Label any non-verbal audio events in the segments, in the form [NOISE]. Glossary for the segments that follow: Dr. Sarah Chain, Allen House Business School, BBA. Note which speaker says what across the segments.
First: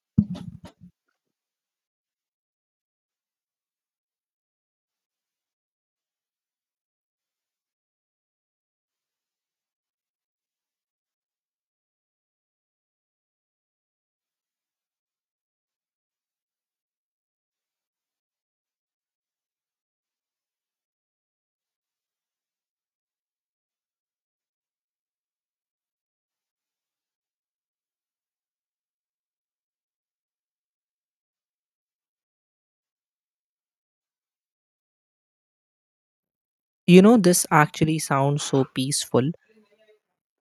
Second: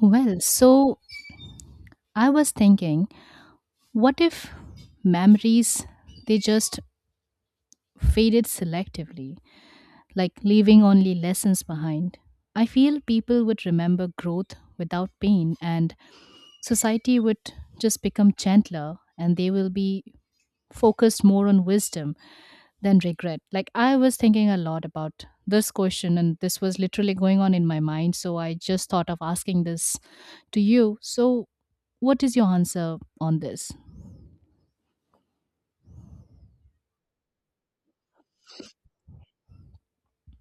Speaker 1: Well, so I was thinking, what if memories they just faded selectively, like leaving only lessons behind? I feel people would remember growth without pain and society would just become gentler and they will be focused more on wisdom than regret. Like I was thinking a lot about this question and this was literally going on in my mind, so I just thought of asking this to you. So, what is your answer on this?
Speaker 2: You know, this actually sounds so peaceful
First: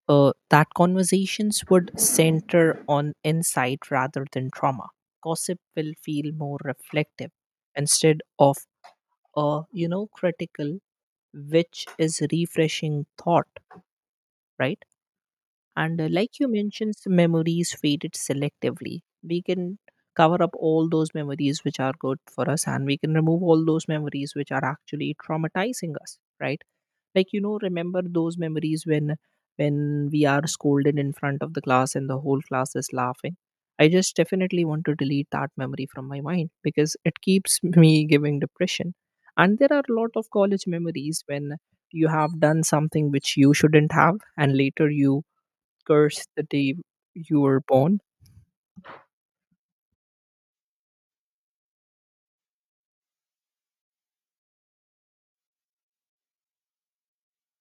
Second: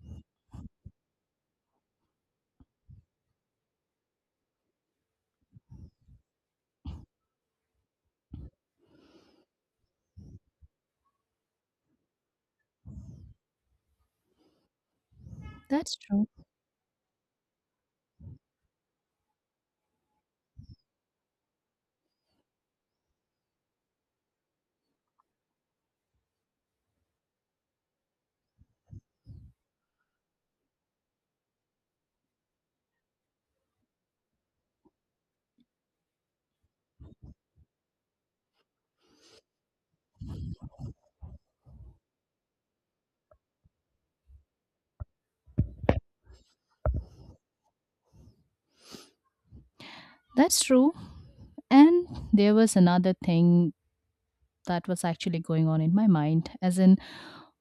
Speaker 2: that conversations would center on insight rather than trauma. Gossip will feel more reflective instead of, critical, which is refreshing thought, right?
Speaker 1: That's
Speaker 2: And
Speaker 1: true.
Speaker 2: like you mentioned, memories faded selectively. We can cover up all those memories which are good for us and we can remove all those memories which are actually traumatizing us, right? Remember those memories when when we are scolded in front of the class and the whole class is laughing. I just definitely want to delete that memory from my mind because it keeps [LAUGHS] me giving depression, and there are a lot of college memories when you have done something which you shouldn't have and later you curse the day you were born?
Speaker 1: That's true. And there was another thing that was actually going on in my mind, as in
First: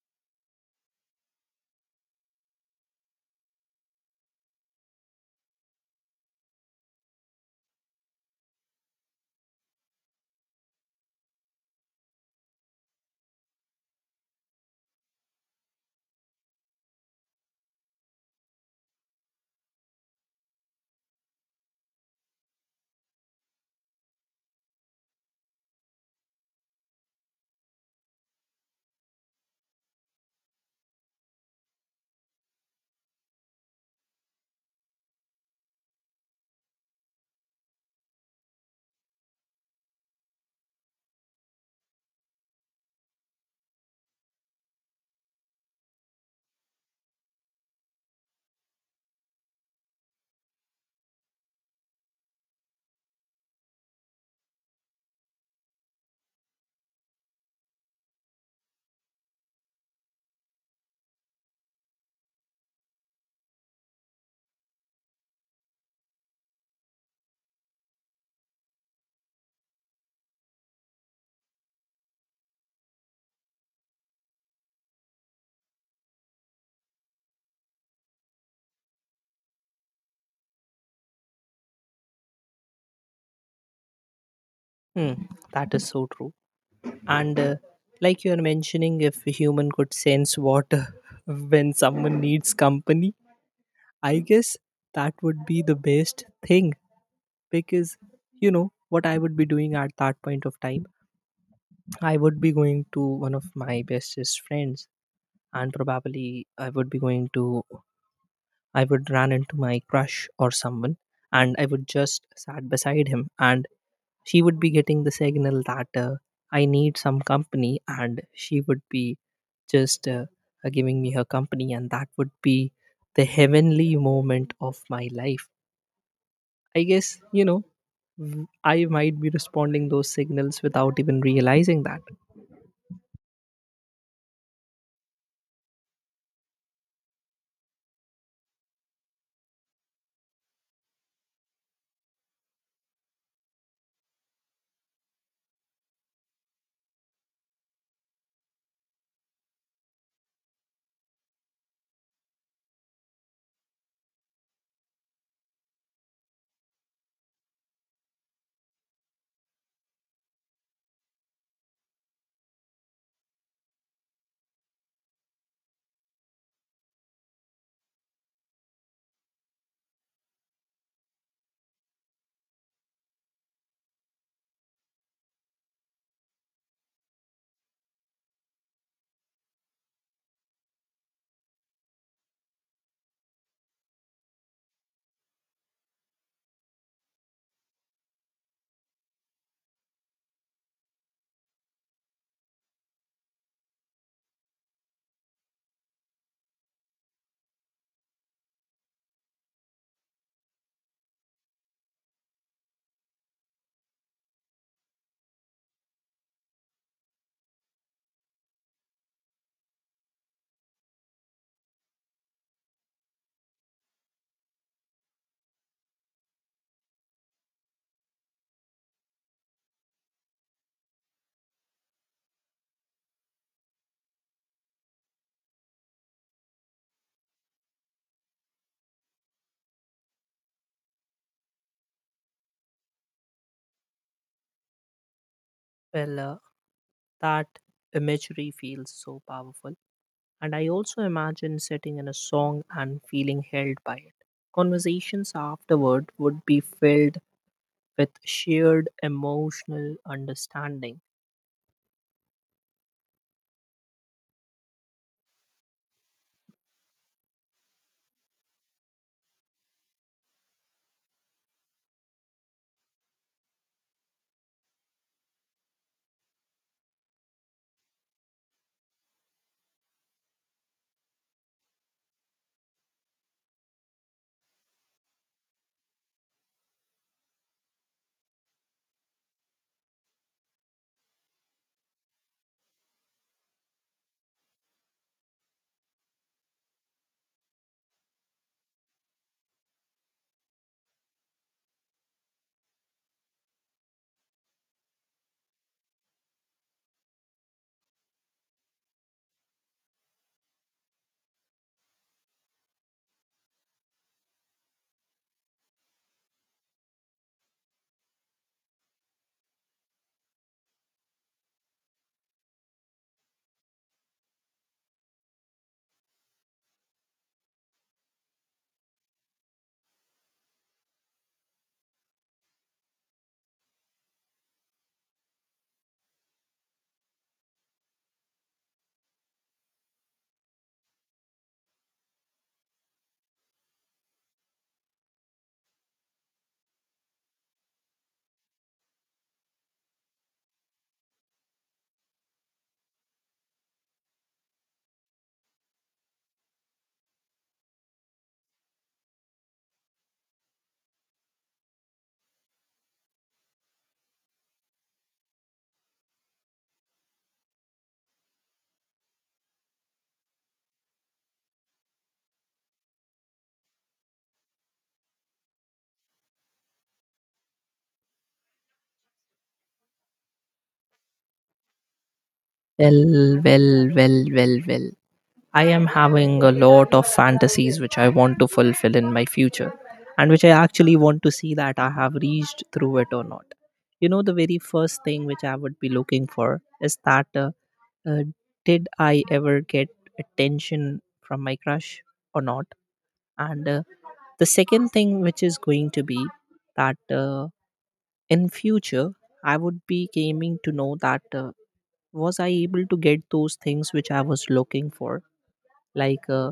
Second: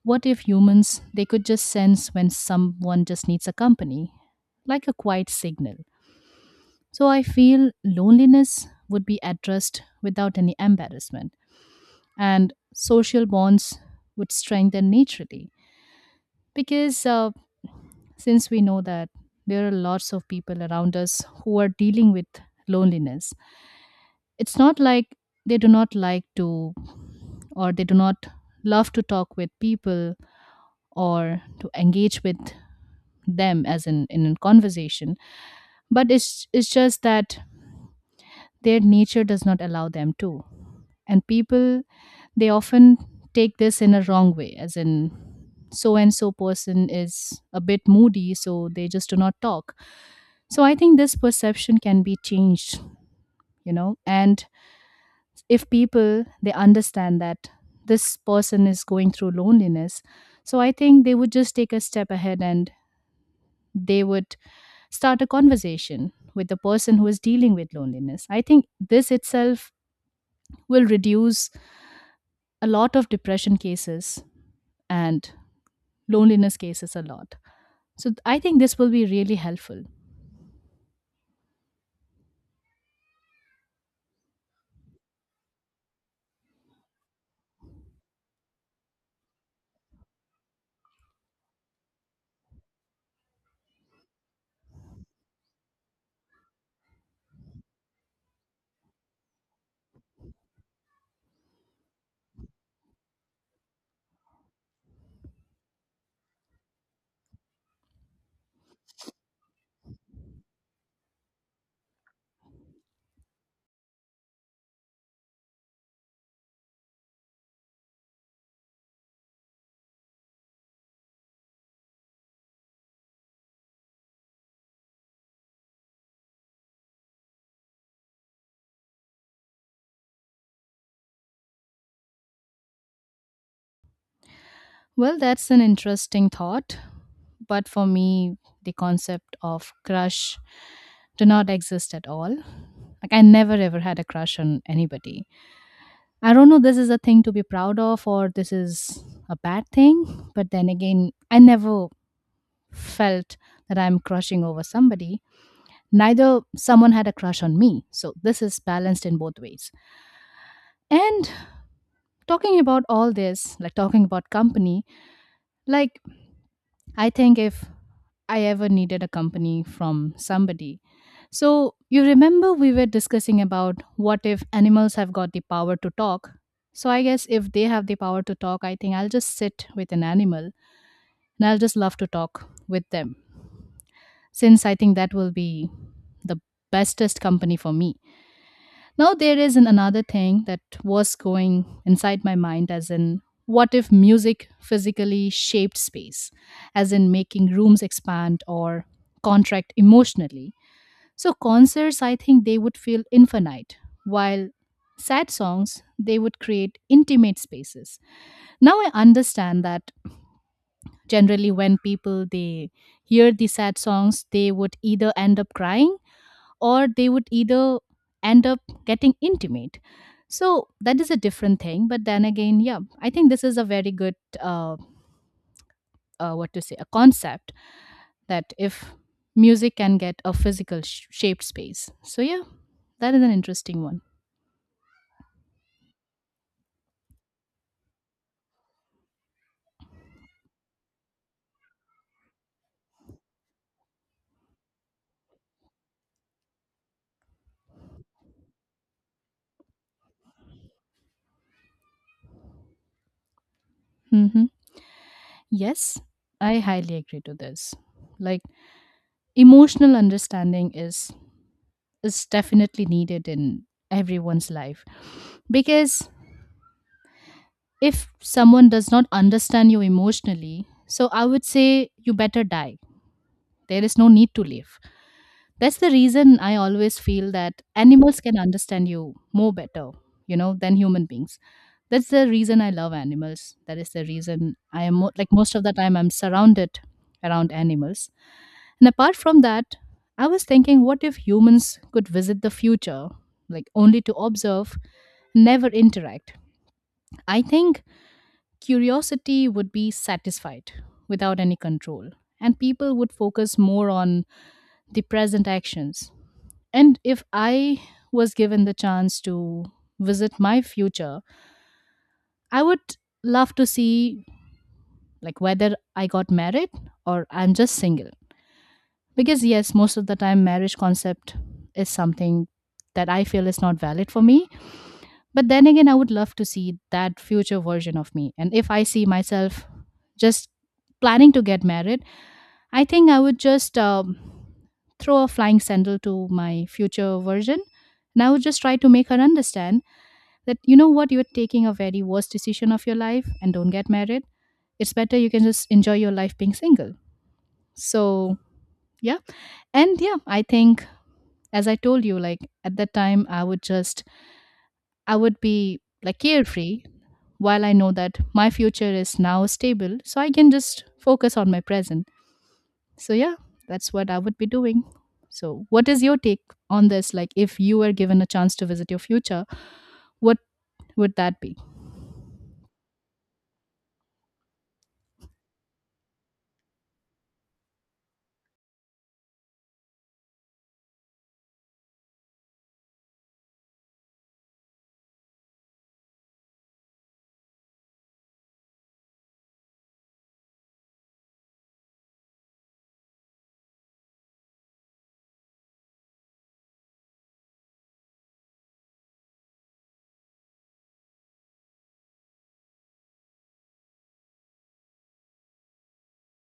Speaker 1: what if humans they could just sense when someone just needs a company, like a quiet signal. So I feel loneliness would be addressed without any embarrassment and social bonds would strengthen naturally because since we know that there are lots of people around us who are dealing with loneliness. It's not like they do not like to or they do not love to talk with people or to engage with them as in a conversation, but it's just that their nature does not allow them to. And people they often take this in a wrong way, as in so and so person is a bit moody so they just do not talk. So I think this perception can be changed, you know. And if people they understand that this person is going through loneliness, so I think they would just take a step ahead and they would start a conversation with the person who is dealing with loneliness. I think this itself will reduce a lot of depression cases and loneliness cases a lot. So I think this will be really helpful.
Speaker 2: Hmm, that is so true. And like you are mentioning, if a human could sense water [LAUGHS] when someone needs company, I guess that would be the best thing because what I would be doing at that point of time. I would be going to one of my bestest friends, and probably I would be going to, I would run into my crush or someone, and I would just sat beside him, and she would be getting the signal that I need some company, and she would be just giving me her company, and that would be the heavenly moment of my life I guess, you know, I might be responding those signals without even realizing that.
Speaker 1: Well, that's an interesting thought. But for me, the concept of crush do not exist at all. Like I never ever had a crush on anybody. I don't know this is a thing to be proud of or this is a bad thing, but then again, I never felt that I'm crushing over somebody. Neither someone had a crush on me. So this is balanced in both ways. And talking about all this, like talking about company, like I think if I ever needed a company from somebody. So, you remember we were discussing about what if animals have got the power to talk? So, I guess if they have the power to talk, I think I'll just sit with an animal and I'll just love to talk with them. Since I think that will be the bestest company for me. Now, there is an, another thing that was going inside my mind, as in, what if music physically shaped space, as in making rooms expand or contract emotionally? So, concerts, I think they would feel infinite, while sad songs, they would create intimate spaces. Now, I understand that generally when people they hear the sad songs they would either end up crying or they would either end up getting intimate. So that is a different thing. But then again, yeah, I think this is a very good, what to say, a concept that if music can get a physical shaped space. So yeah, that is an interesting one.
Speaker 2: Well, uh, that imagery feels so powerful. And I also imagine sitting in a song and feeling held by it. Conversations afterward would be filled with shared emotional understanding.
Speaker 1: Hmm. Yes, I highly agree to this. Like emotional understanding is definitely needed in everyone's life because if someone does not understand you emotionally, so I would say you better die. There is no need to live. That's the reason I always feel that animals can understand you more better, you know, than human beings. That's the reason I love animals. That is the reason I am like most of the time I'm surrounded around animals. And apart from that, I was thinking, what if humans could visit the future, like only to observe, never interact? I think curiosity would be satisfied without any control and people would focus more on the present actions. And if I was given the chance to visit my future, I would love to see like whether I got married or I'm just single, because yes most of the time marriage concept is something that I feel is not valid for me. But then again, I would love to see that future version of me, and if I see myself just planning to get married, I think I would just throw a flying sandal to my future version. And I would just try to make her understand that, you know what, you're taking a very worst decision of your life and don't get married. It's better you can just enjoy your life being single. So, yeah. And yeah, I think, as I told you, like at that time, I would just, I would be like carefree while I know that my future is now stable. So I can just focus on my present. So yeah, that's what I would be doing. So what is your take on this? Like if you were given a chance to visit your future, what would that be?
Speaker 2: Well, well, well, well, well. I am having a lot of fantasies which I want to fulfill in my future and which I actually want to see that I have reached through it or not. You know, the very first thing which I would be looking for is that uh, did I ever get attention from my crush or not? And the second thing which is going to be that in future, I would be aiming to know that was I able to get those things which I was looking for, like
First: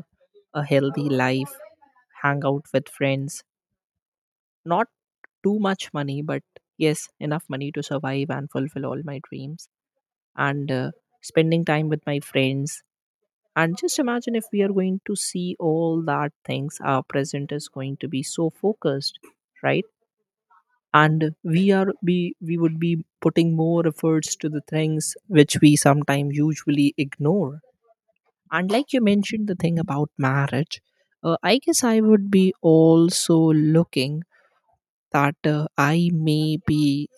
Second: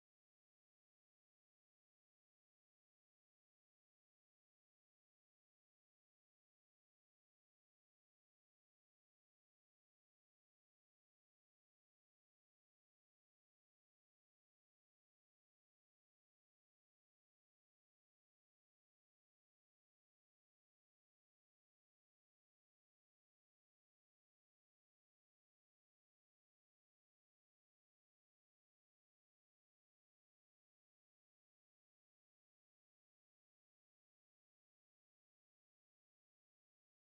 Speaker 2: a healthy life, hang out with friends, not too much money, but yes, enough money to survive and fulfill all my dreams, and spending time with my friends. And just imagine if we are going to see all that things, our present is going to be so focused, right? And we would be putting more efforts to the things which we sometimes usually ignore. And like you mentioned the thing about marriage, I guess I would be also looking that I may be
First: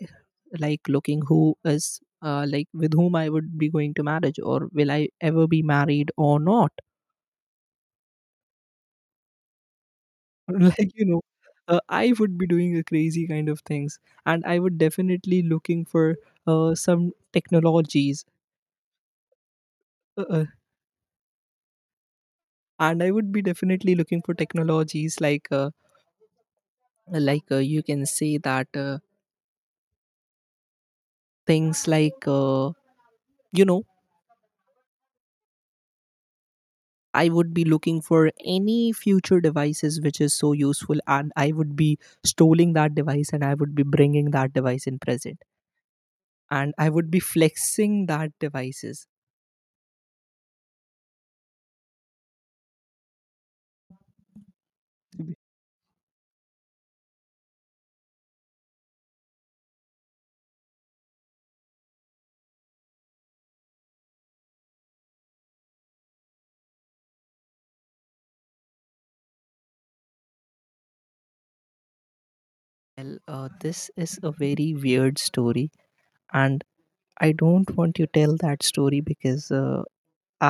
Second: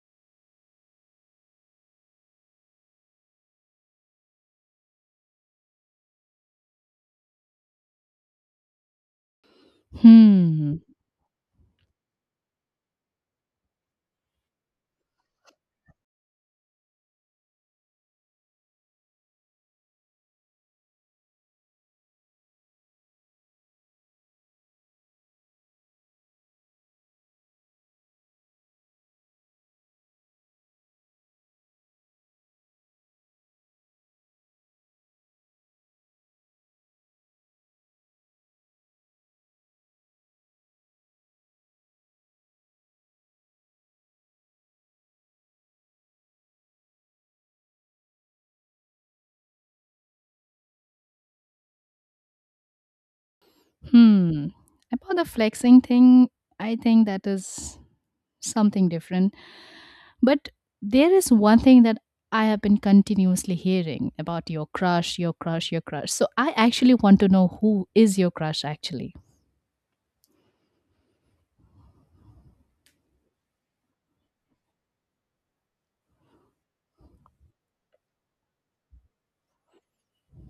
Speaker 2: like looking who is like with whom I would be going to marriage or will I ever be married or not. [LAUGHS]
Speaker 1: Hmm.
Speaker 2: Like, you know, I would be doing a crazy kind of things, and I would definitely looking for some technologies. Uh, uh, and I would be definitely looking for technologies like you can say that. Things like you know I would be looking for any future devices which is so useful, and I would be stealing that device, and I would be bringing that device in present, and I would be flexing that devices.
Speaker 1: Hmm. About the flexing thing, I think that is something different. But there is one thing that I have been continuously hearing about your crush, your crush, your crush. So I actually want to know who is your crush actually.
Speaker 2: Well, this is a very weird story, and I don't want you to tell that story because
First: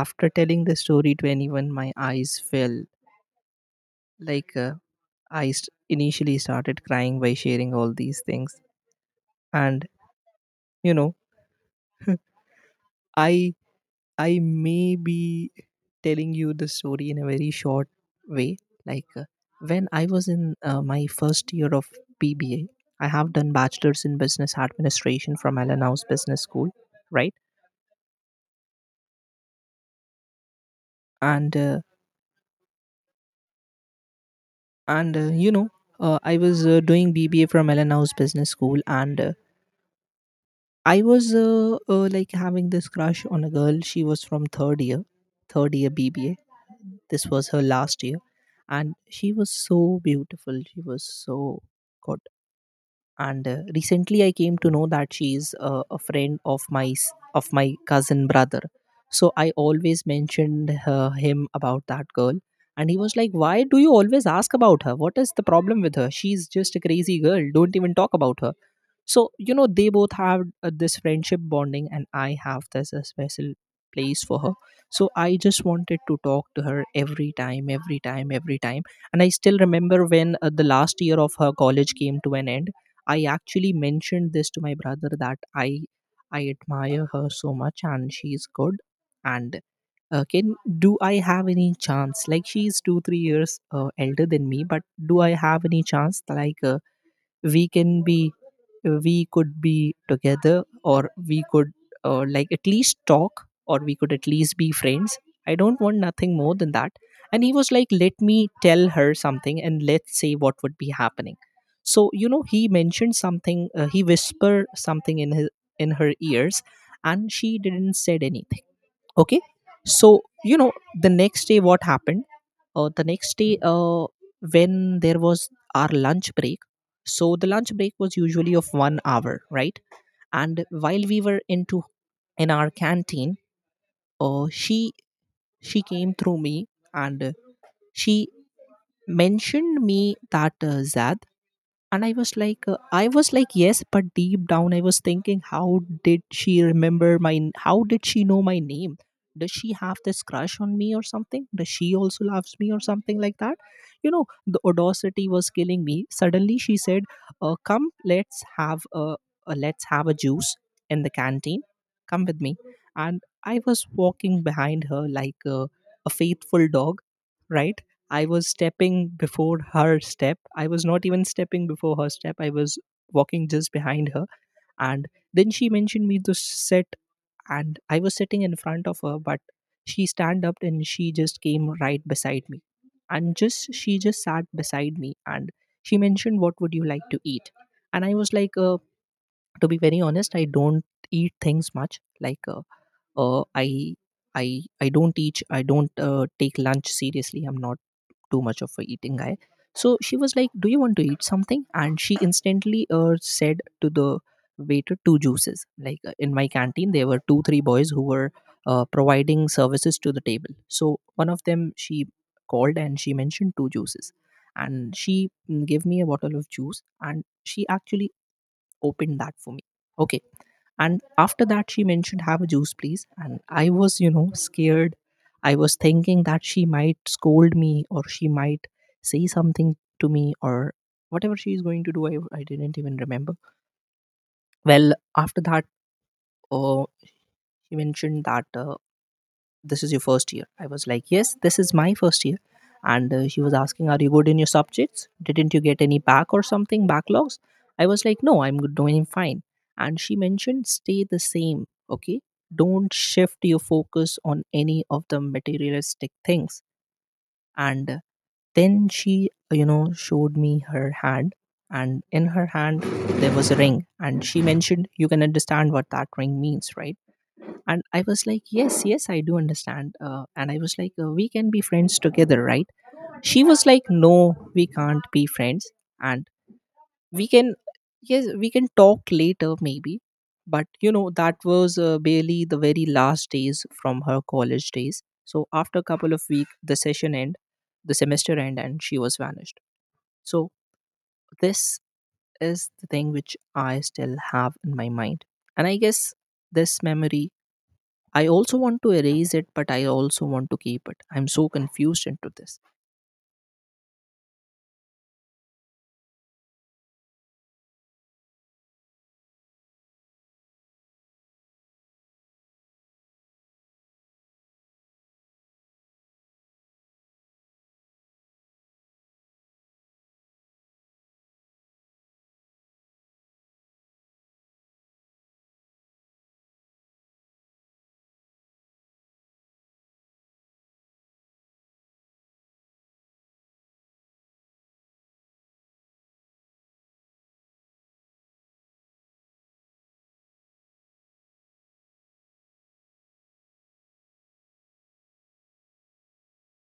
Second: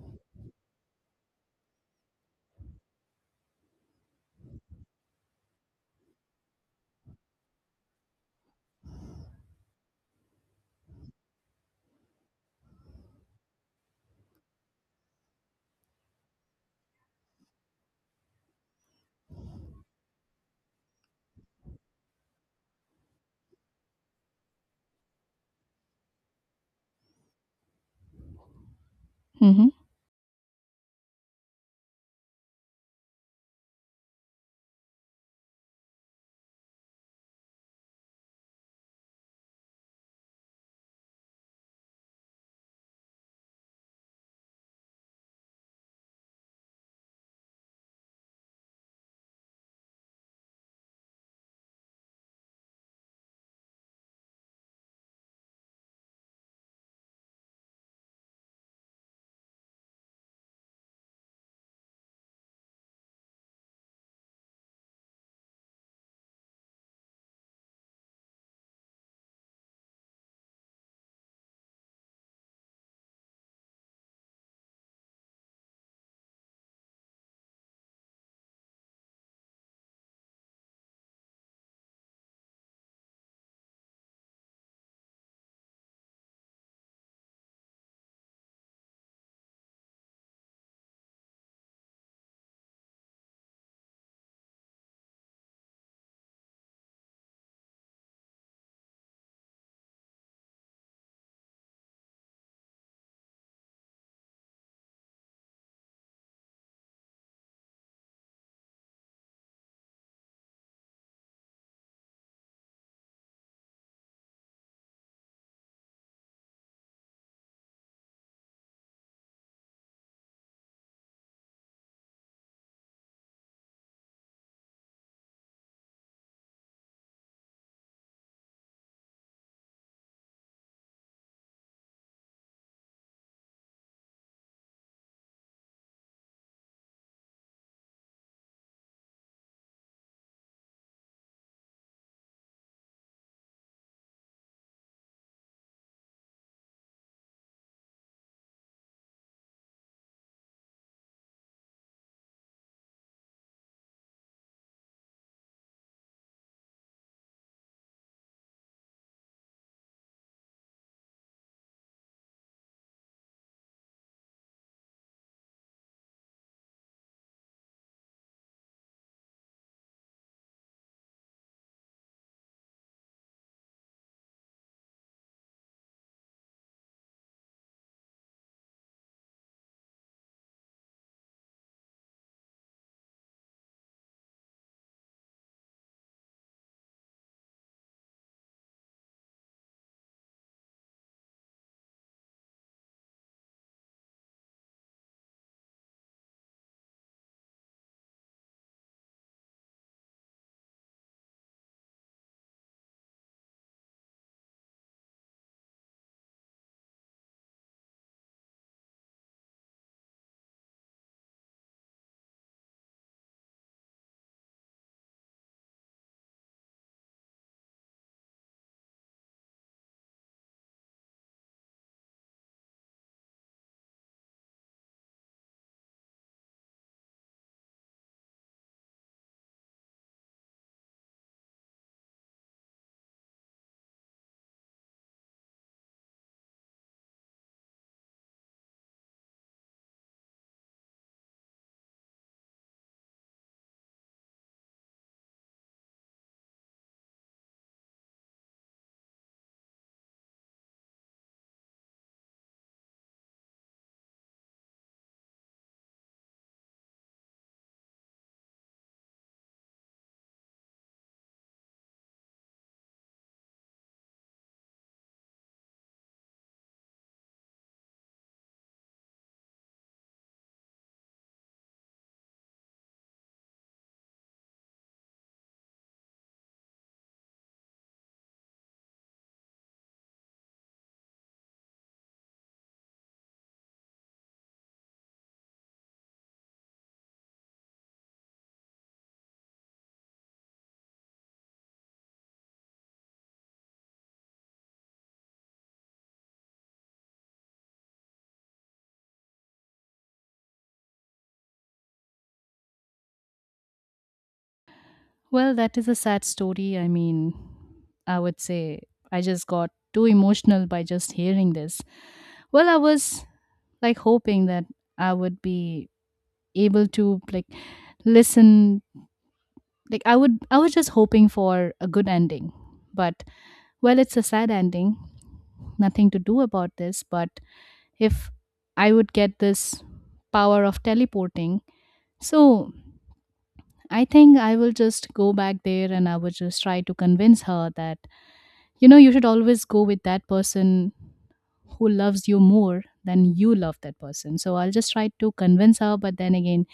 Speaker 2: after telling the story to anyone my eyes fell. Like initially started crying by sharing all these things, and you know [LAUGHS] i I may be telling you the story in a very short way. Like when I was in my first year of BBA, I have done bachelor's in business administration from Allen House Business School, right?
Speaker 1: Hmm.
Speaker 2: And and uh, you know, I was doing BBA from Allen House Business School, and I was like having this crush on a girl. She was from third year BBA. This was her last year, and she was so beautiful. She was so good. And recently, I came to know that she is a friend of of my cousin brother. So I always mentioned her, him about that girl, and he was like, "Why do you always ask about her? What is the problem with her? She's just a crazy girl. Don't even talk about her." So you know they both have this friendship bonding, and I have this special place for her. So I just wanted to talk to her every time. And I still remember when the last year of her college came to an end, I actually mentioned this to my brother that I admire her so much and she's good, and can do I have any chance, like she's 2 3 years elder than me, but do I have any chance, like we can be we could be together, or we could like at least talk, or we could at least be friends. I don't want nothing more than that. And he was like, let me tell her something and let's say what would be happening. So you know he mentioned something, he whispered something in his in her ears, and she didn't said anything. Okay. So you know the next day what happened. The next day when there was our lunch break, so the lunch break was usually of 1 hour, right? And while we were into in our canteen, uh, she she came through me, and she mentioned me that Zad. And I was like yes, but deep down I was thinking how did she remember how did she know my name? Does she have this crush on me or something? Does she also loves me or something like that? You know the audacity was killing me. Suddenly she said, come let's have a juice in the canteen, come with me. And I was walking behind her like a faithful dog, right? I was stepping before her step. I was not even stepping before her step. I was walking just behind her. And then she mentioned me to sit, and I was sitting in front of her, but she stand up and she just came right beside me. And just she just sat beside me and she mentioned, "What would you like to eat?" And I was like, to be very honest, I don't eat things much. Like, uh, i I don't teach, I don't take lunch seriously. I'm not too much of a eating guy. So she was like, do you want to eat something? And she instantly said to the waiter two juices. Like in my canteen there were two, three boys who were providing services to the table. So one of them she called, and she mentioned two juices. And she gave me a bottle of juice, and she actually opened that for me. Okay. And after that, she mentioned, "Have a juice, please." And I was, you know, scared. I was thinking that she might scold me or she might say something to me or whatever she is going to do. I didn't even remember. Well, after that, uh, she mentioned that this is your first year. I was like yes, this is my first year. And she was asking are you good in your subjects, didn't you get any back or something, backlogs? I was like no, I'm good, doing fine. And she mentioned stay the same, okay, don't shift your focus on any of the materialistic things. And then she you know showed me her hand, and in her hand there was a ring, and she mentioned you can understand what that ring means, right? And I was like yes, yes, I do understand, and I was like we can be friends together, right? She was like no, we can't be friends, and we can yes, we can talk later maybe. But you know that was barely the very last days from her college days. So after a couple of weeks the session end, the semester end, and she was vanished. So this is the thing which I still have in my mind, and I guess this memory I also want to erase it, but I also want to keep it. I'm so confused into this.
Speaker 1: Well, that is a sad story. I mean, I would say I just got too emotional by just hearing this. Well, I was like hoping that I would be able to like listen, like I was just hoping for a good ending. But well, it's a sad ending. Nothing to do about this, but if I would get this power of teleporting, so I think I will just go back there and I would just try to convince her that, you know, you should always go with that person who loves you more than you love that person. So I'll just try to convince her, but then again,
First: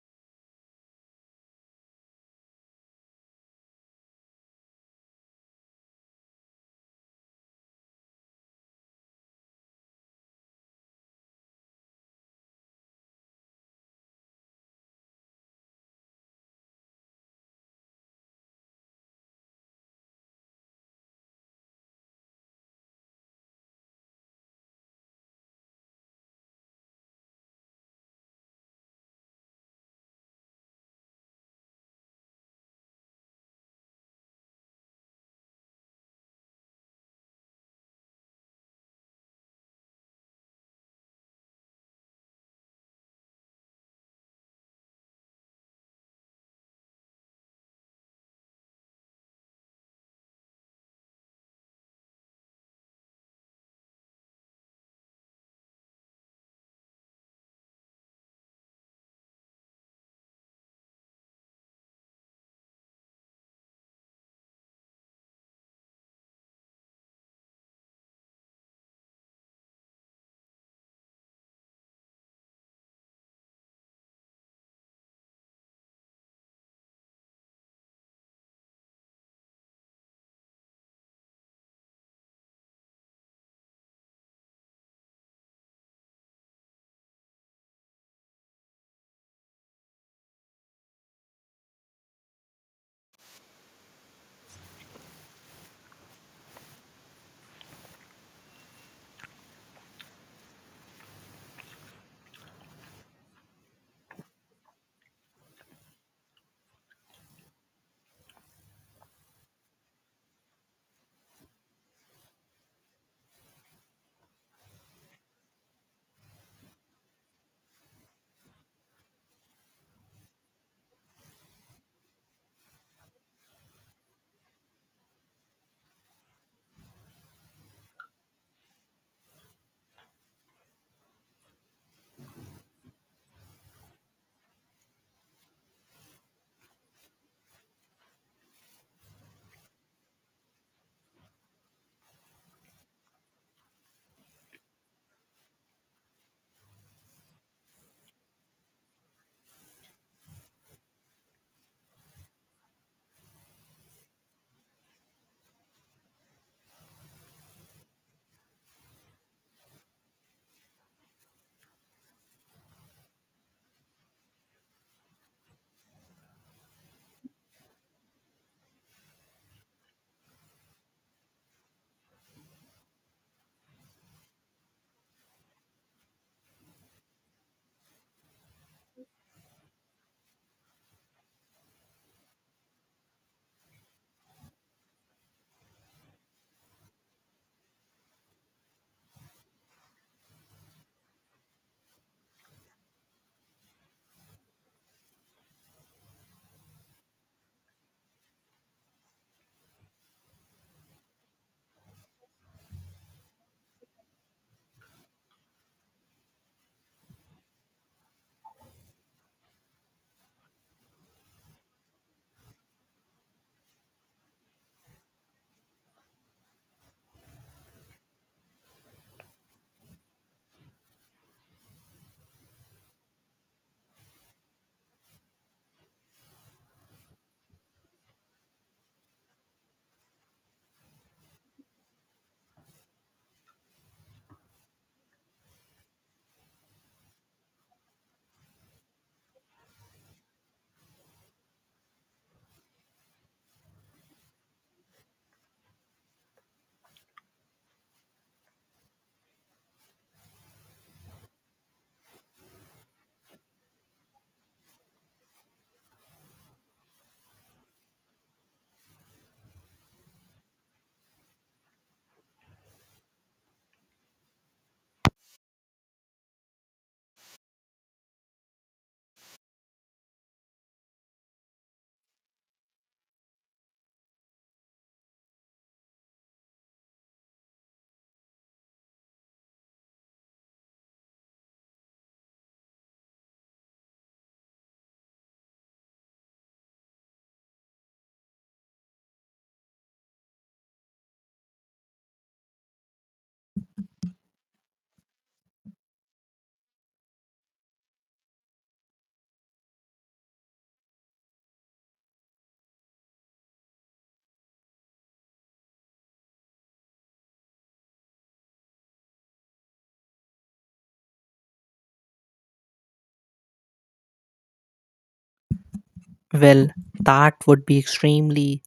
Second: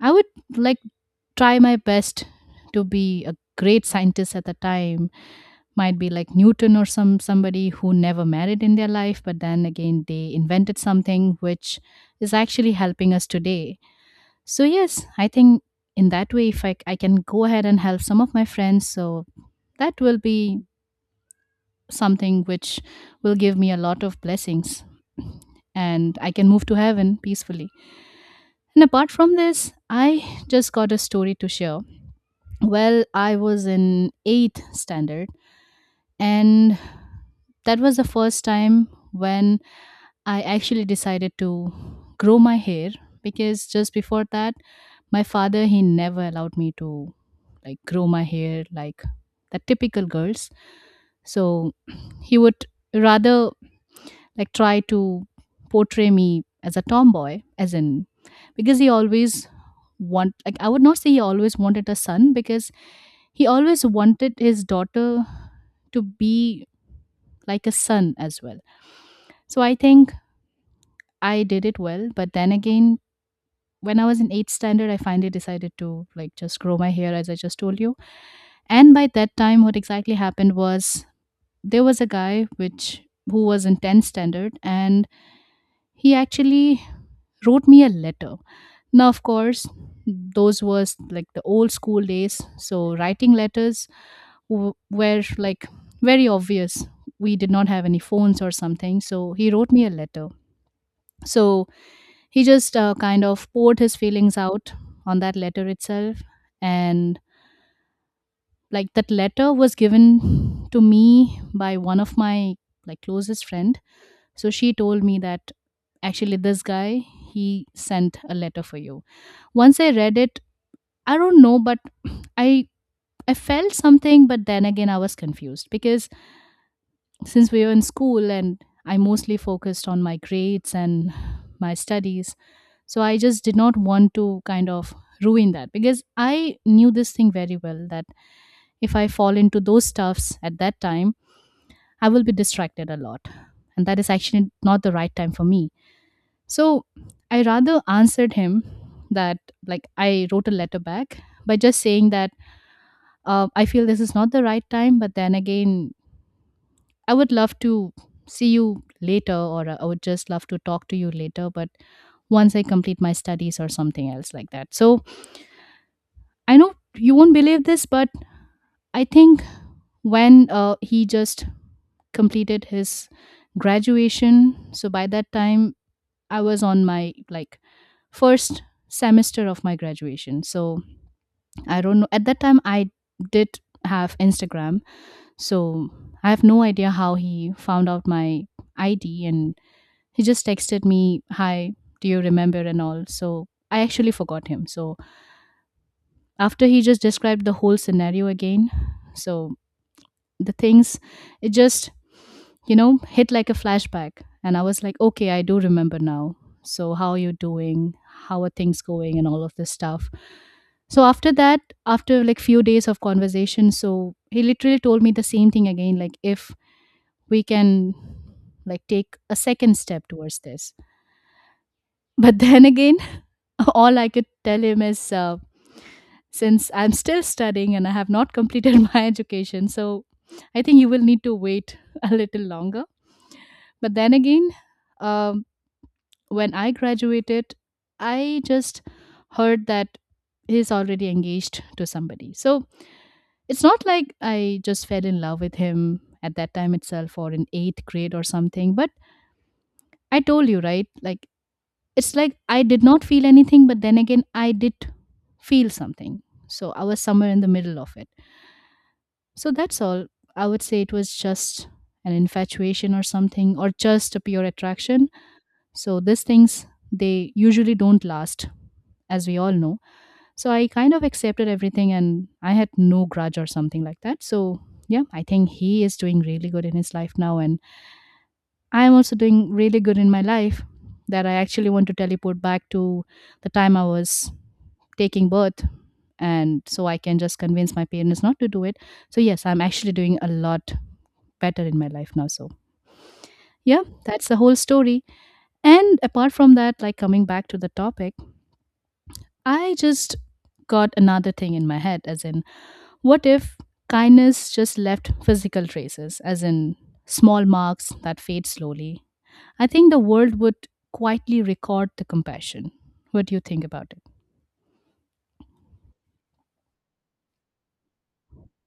Speaker 1: I would like try my best to be a great scientist at the time, might be like Newton or somebody who never married in their life, but then again they invented something which is actually helping us today. So yes, I think in that way, if I can go ahead and help some of my friends, so that will be something which will give me a lot of blessings and I can move to heaven peacefully. And apart from this, I just got a story to share. Well, I was in 8th standard. And that was the first time when I actually decided to grow my hair, because just before that, my father he never allowed me to like grow my hair like the typical girls. So he would rather like try to portray me as a tomboy, as in because he always want, like I would not say he always wanted a son, because he always wanted his daughter to be like a son as well. So I think I did it well, but then again, when I was in eighth standard, I finally decided to like just grow my hair as I just told you. And by that time, what exactly happened was there was a guy which who was in tenth standard, and he actually wrote me a letter. Now, of course, those was like the old school days, so writing letters were like very obvious. We did not have any phones or something, so he wrote me a letter. So he just kind of poured his feelings out on that letter itself. And like that letter was given to me by one of my like closest friend. So she told me that actually this guy, he sent a letter for you. Once I read it, I don't know, but [CLEARS THROAT] I I felt something, but then again I was confused because since we were in school and I mostly focused on my grades and my studies, so I just did not want to kind of ruin that because I knew this thing very well that if I fall into those stuffs at that time, I will be distracted a lot. And that is actually not the right time for me. So I rather answered him that, like, I wrote a letter back by just saying that I feel this is not the right time, but then again, I would love to see you later, or I would just love to talk to you later, but once I complete my studies or something else like that. So I know you won't believe this, but I think when he just completed his graduation, so by that time I was on my like first semester of my graduation. So I don't know. At that time, I did have Instagram, so I have no idea how he found out my ID. And he just texted me, "Hi, do you remember?" and all. So I actually forgot him. So after he just described the whole scenario again, so the things it just hit like a flashback, and I was like, "Okay, I do remember now." So how are you doing? How are things going? And all of this stuff. So after that, after like few days of conversation, he literally told me the same thing again, like if we can like take a second step towards this. But [LAUGHS] then again, [LAUGHS] all I could tell him is since I'm still studying and I have not completed [LAUGHS] my education, so I think you will need to wait [LAUGHS] a little longer. But then again, um, when I graduated, I just heard that he's already engaged to somebody. So it's not like I just fell in love with him at that time itself or in eighth grade or something. But I told you, right? Like it's like I did not feel anything, but then again, I did feel something. So I was somewhere in the middle of it. So that's all. I would say it was just an infatuation or something, or just a pure attraction. So these things, they usually don't last, as we all know. So I kind of accepted everything and I had no grudge or something like that. So yeah, I think he is doing really good in his life now. And I'm also doing really good in my life that I actually want to teleport back to the time I was taking birth and so I can just convince my parents not to do it. So yes, I'm actually doing a lot better in my life now. So yeah, that's the whole story. And apart from that, like coming back to the topic, I just got another thing in my head as in what if kindness just left physical traces, as in small marks that fade slowly? I think the world would quietly record the compassion. What do you think about it?
Speaker 2: Well, that would be extremely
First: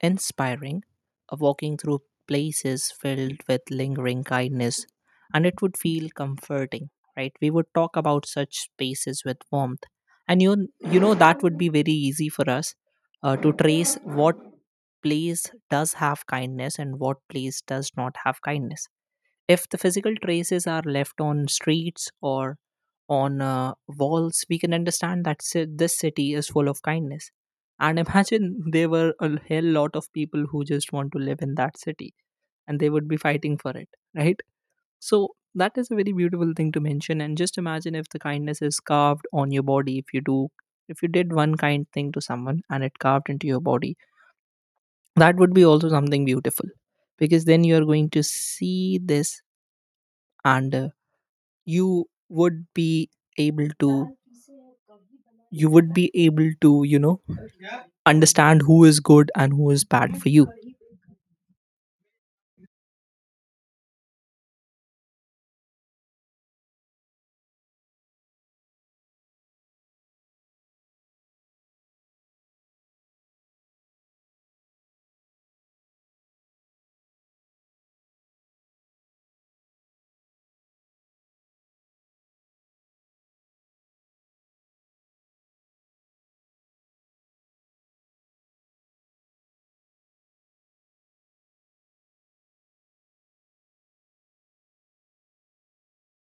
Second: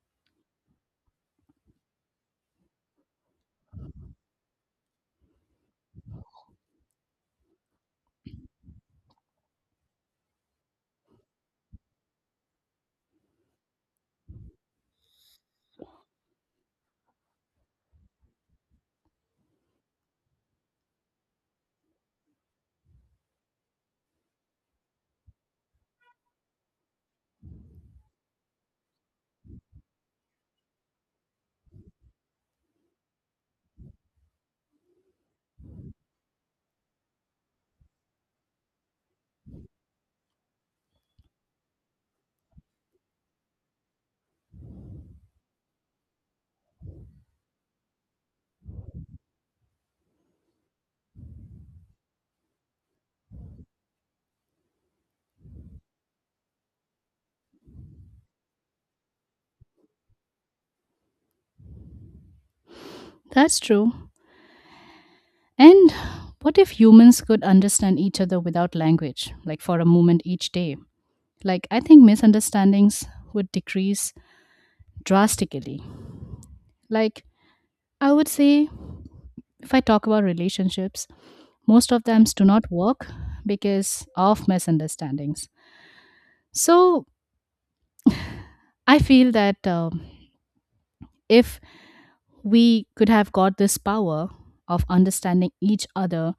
Speaker 2: inspiring. A walking through places filled with lingering kindness, and it would feel comforting, right? We would talk about such spaces with warmth, and that would be very easy for us to trace what place does have kindness and what place does not have kindness. If the physical traces are left on streets or on walls, we can understand that this city is full of kindness. And imagine [LAUGHS] there were a hell lot of people who just want to live in that city, and they would be fighting for it, right? So that is a very beautiful thing to mention. And just imagine if the kindness is carved on your body, if you did one kind thing to someone and it carved into your body, that would be also something beautiful, because then you are going to see this, and you would be able to you would be able to you know understand who is good and who is bad for you.
Speaker 1: That's true. And what if humans could understand each other without language, like for a moment each day? Like, I think misunderstandings would decrease drastically. Like, I would say, if I talk about relationships, most of them do not work because of misunderstandings. So, I feel that if we could have got this power of understanding each other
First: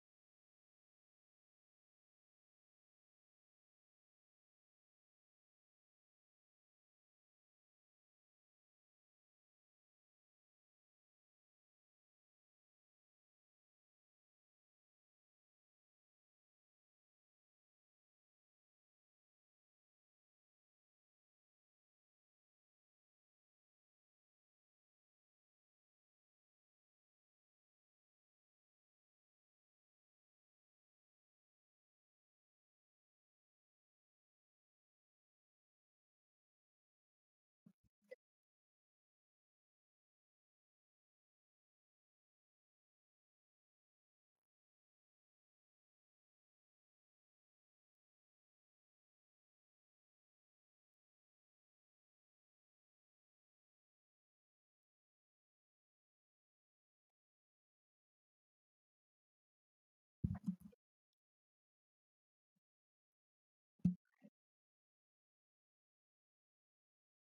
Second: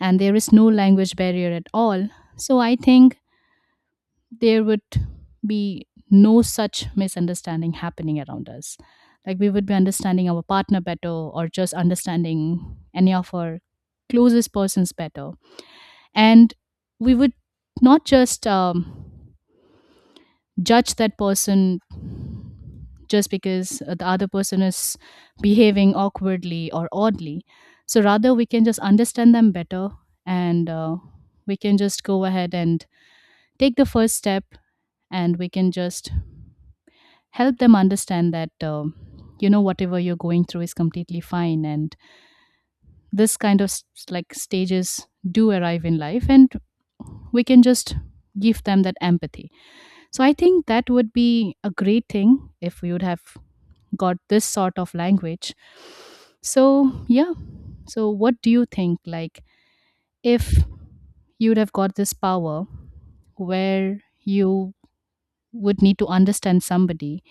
Speaker 1: and there is no language barrier at all, so I think there would be no such misunderstanding happening around us. Like we would be understanding our partner better, or just understanding any of our closest persons better. And we would not just judge that person just because the other person is behaving awkwardly or oddly. So rather, we can just understand them better, and we can just go ahead and take the first step, and we can just help them understand that whatever you're going through is completely fine, and this kind of s- like stages do arrive in life, and we can just give them that empathy. So I think that would be a great thing if we would have got this sort of language. So yeah, so what do you think, like if you would have got this power where you would need to understand somebody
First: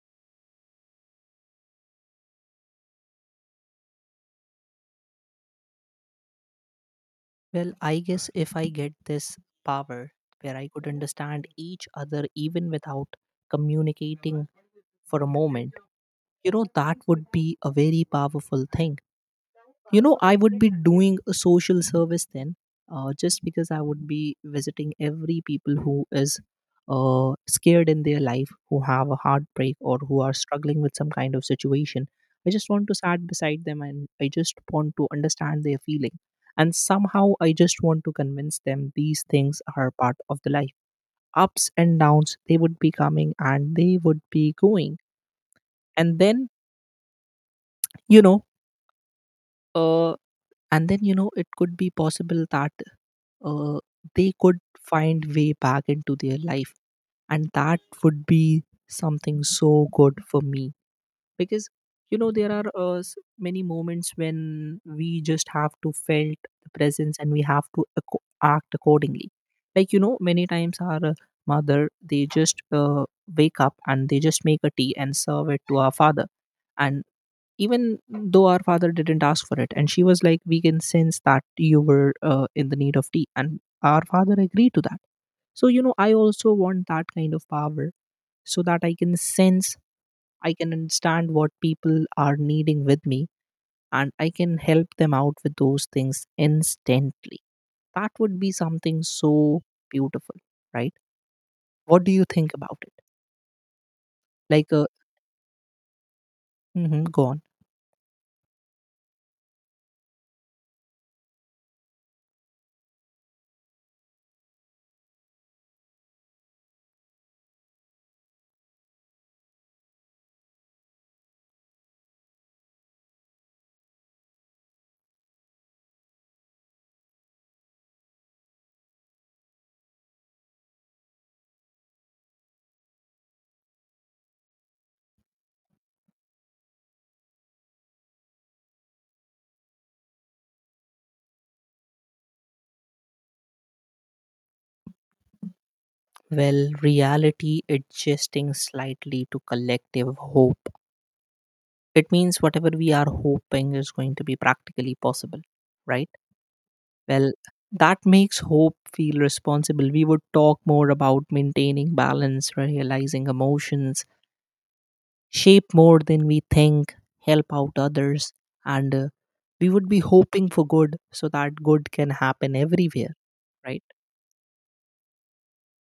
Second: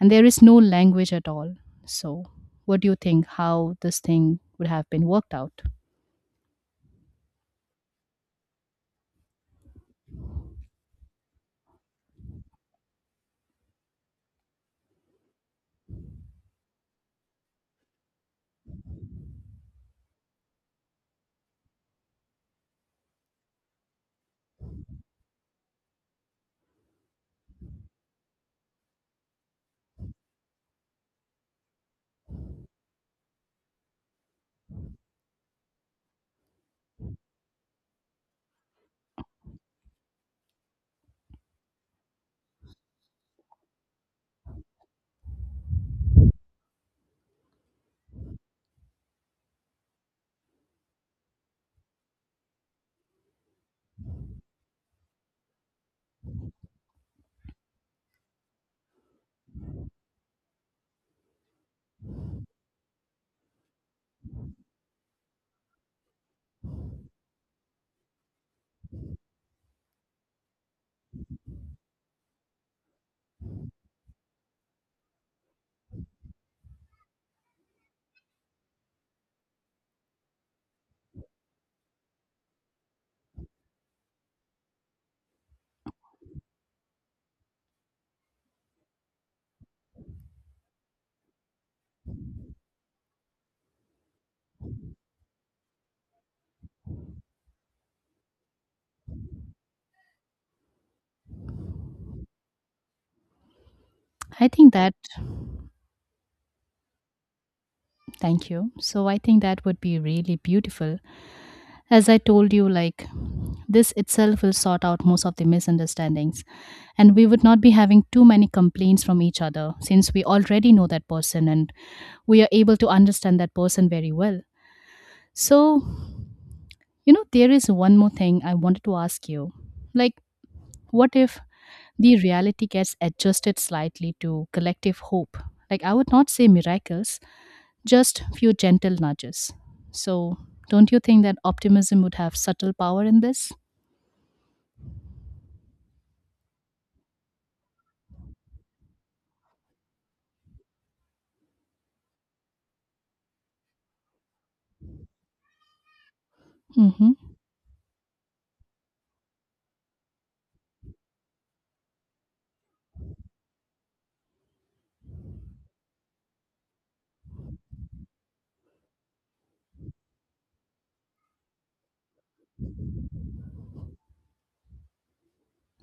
Speaker 1: and there is no language at all? So, what do you think, how this thing would have been worked out?
Speaker 2: Well, I guess if I get this power where I could understand each other even without communicating for a moment, that would be a very powerful thing. I would be doing a social service then, just because I would be visiting every people who is scared in their life, who have a heartbreak or who are struggling with some kind of situation. I just want to sat beside them, and I just want to understand their feeling, and somehow I just want to convince them these things are part of the life. Ups and downs, they would be coming and they would be going. And then you know uh, and then you know it could be possible that uh, they could find way back into their life, and that would be something so good for me, because there are many moments when we just have to felt the presence and we have to act accordingly. Like, many times our mother, they just wake up and they just make a tea and serve it to our father. And even though our father didn't ask for it, and she was like, we can sense that you were in the need of tea, and our father agreed to that. So I also want that kind of power, so that I can sense, I can understand what people are needing with me, and I can help them out with those things instantly. That would be something so beautiful, right? What do you think about it?
Speaker 1: I
Speaker 2: Like,
Speaker 1: think that,
Speaker 2: mhm, go on.
Speaker 1: thank you. So, I think that would be really beautiful. As I told you, like, this itself will sort out most of the misunderstandings, and we would not be having too many complaints from each other since we already know that person and we are able to understand that person very well. So, you know, there is one more thing I wanted to ask you. Like, what if the reality gets adjusted slightly to collective hope? Like, I would not say miracles, just few gentle nudges. So, don't you think that optimism would have subtle power in this?
Speaker 2: Well, reality adjusting slightly to collective hope. It means whatever we are hoping is going to be practically possible, right?
Speaker 1: Hmm.
Speaker 2: Well, that makes hope feel responsible. We would talk more about maintaining balance, realizing emotions, shape more than we think, help out others, and we would be hoping for good so that good can happen everywhere, right?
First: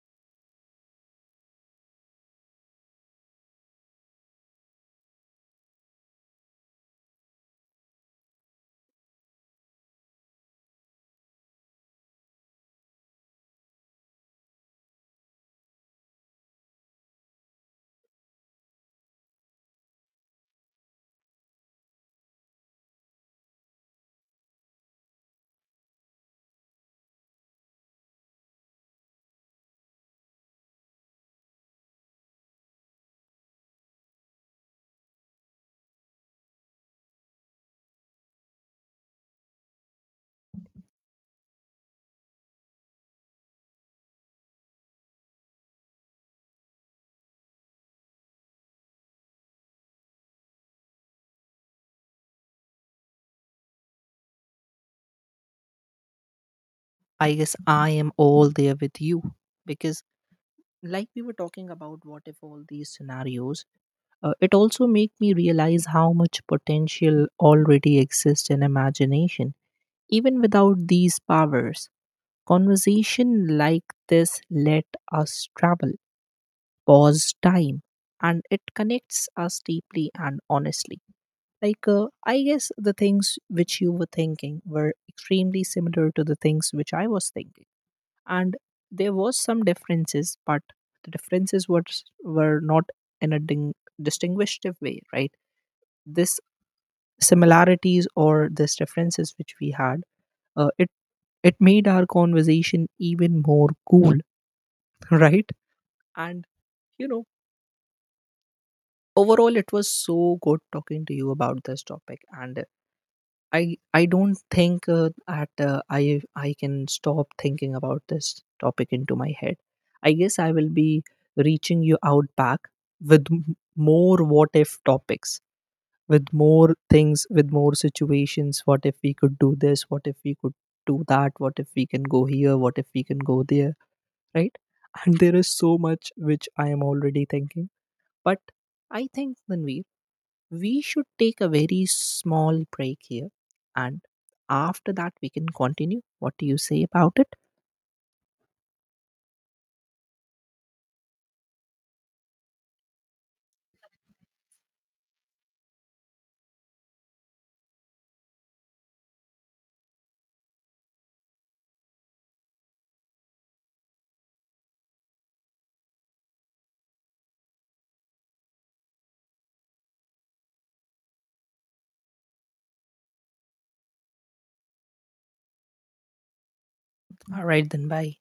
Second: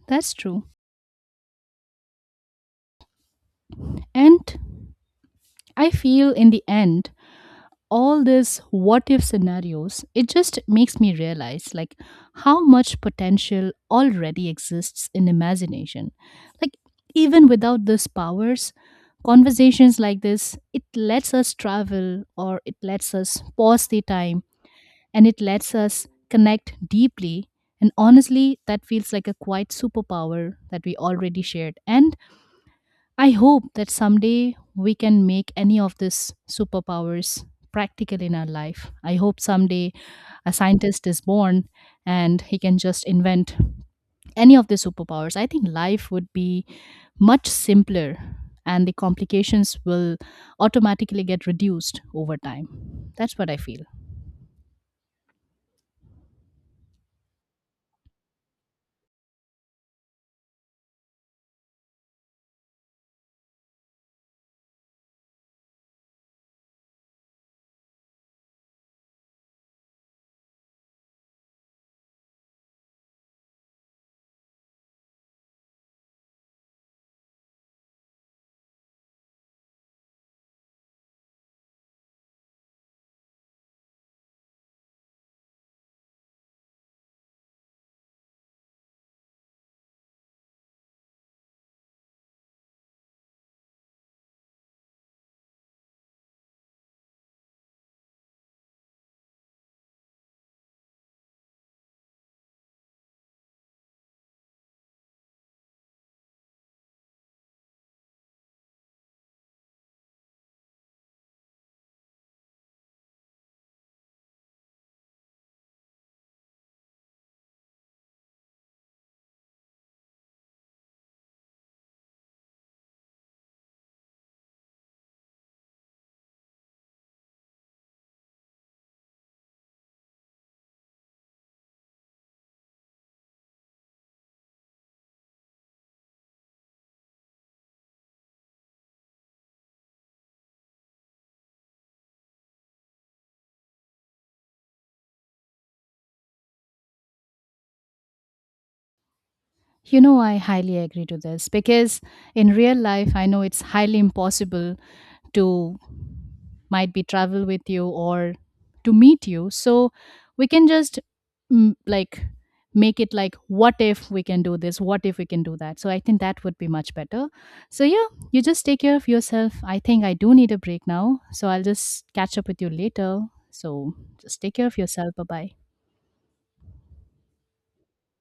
Speaker 1: That's true. And I feel in the end, all these what if scenarios, it just makes me realize like how much potential already exists in imagination. Like even without these powers, conversations like this, it lets us travel, or it lets us pause the time, and it lets us connect deeply. And honestly, that feels like a quiet superpower that we already shared, and I hope that someday we can make any of these superpowers practical in our life. I hope someday a scientist is born and he can just invent any of the superpowers. I think life would be much simpler and the complications will automatically get reduced over time. That's what I feel.
Speaker 2: I guess I am all there with you, because, like we were talking about, what if all these scenarios. It also made me realize how much potential already exists in imagination. Even without these powers, conversation like this let us travel, pause time, and it connects us deeply and honestly. Like, I guess the things which you were thinking were extremely similar to the things which I was thinking. And there was some differences, but the differences were not in a distinguished way, right? This similarities or these differences which we had, uh, it it made our conversation even more cool. [LAUGHS] Right? And you know overall it was so good talking to you about this topic, and i I don't think at I can stop thinking about this topic into my head. I guess I will be reaching you out back with more what if topics, with more things, with more situations. What if we could do this? What if we could do that? What if we can go here? What if we can go there, right? [LAUGHS] And there is so much which I am already thinking, but I think Manveer, we should take a very small break here, and after that we can continue. What do you say about it?
Speaker 1: You know, I highly agree to this because in real life, I know it's highly impossible to might be travel with you or to meet you. So we can just like make it like, what if we can do this? What if we can do that? So I think that would be much better. So yeah, you just take care of yourself. I think I do need a break now. So I'll just catch up with you later. So just take care of yourself. Bye bye.
Speaker 2: All right then, bye.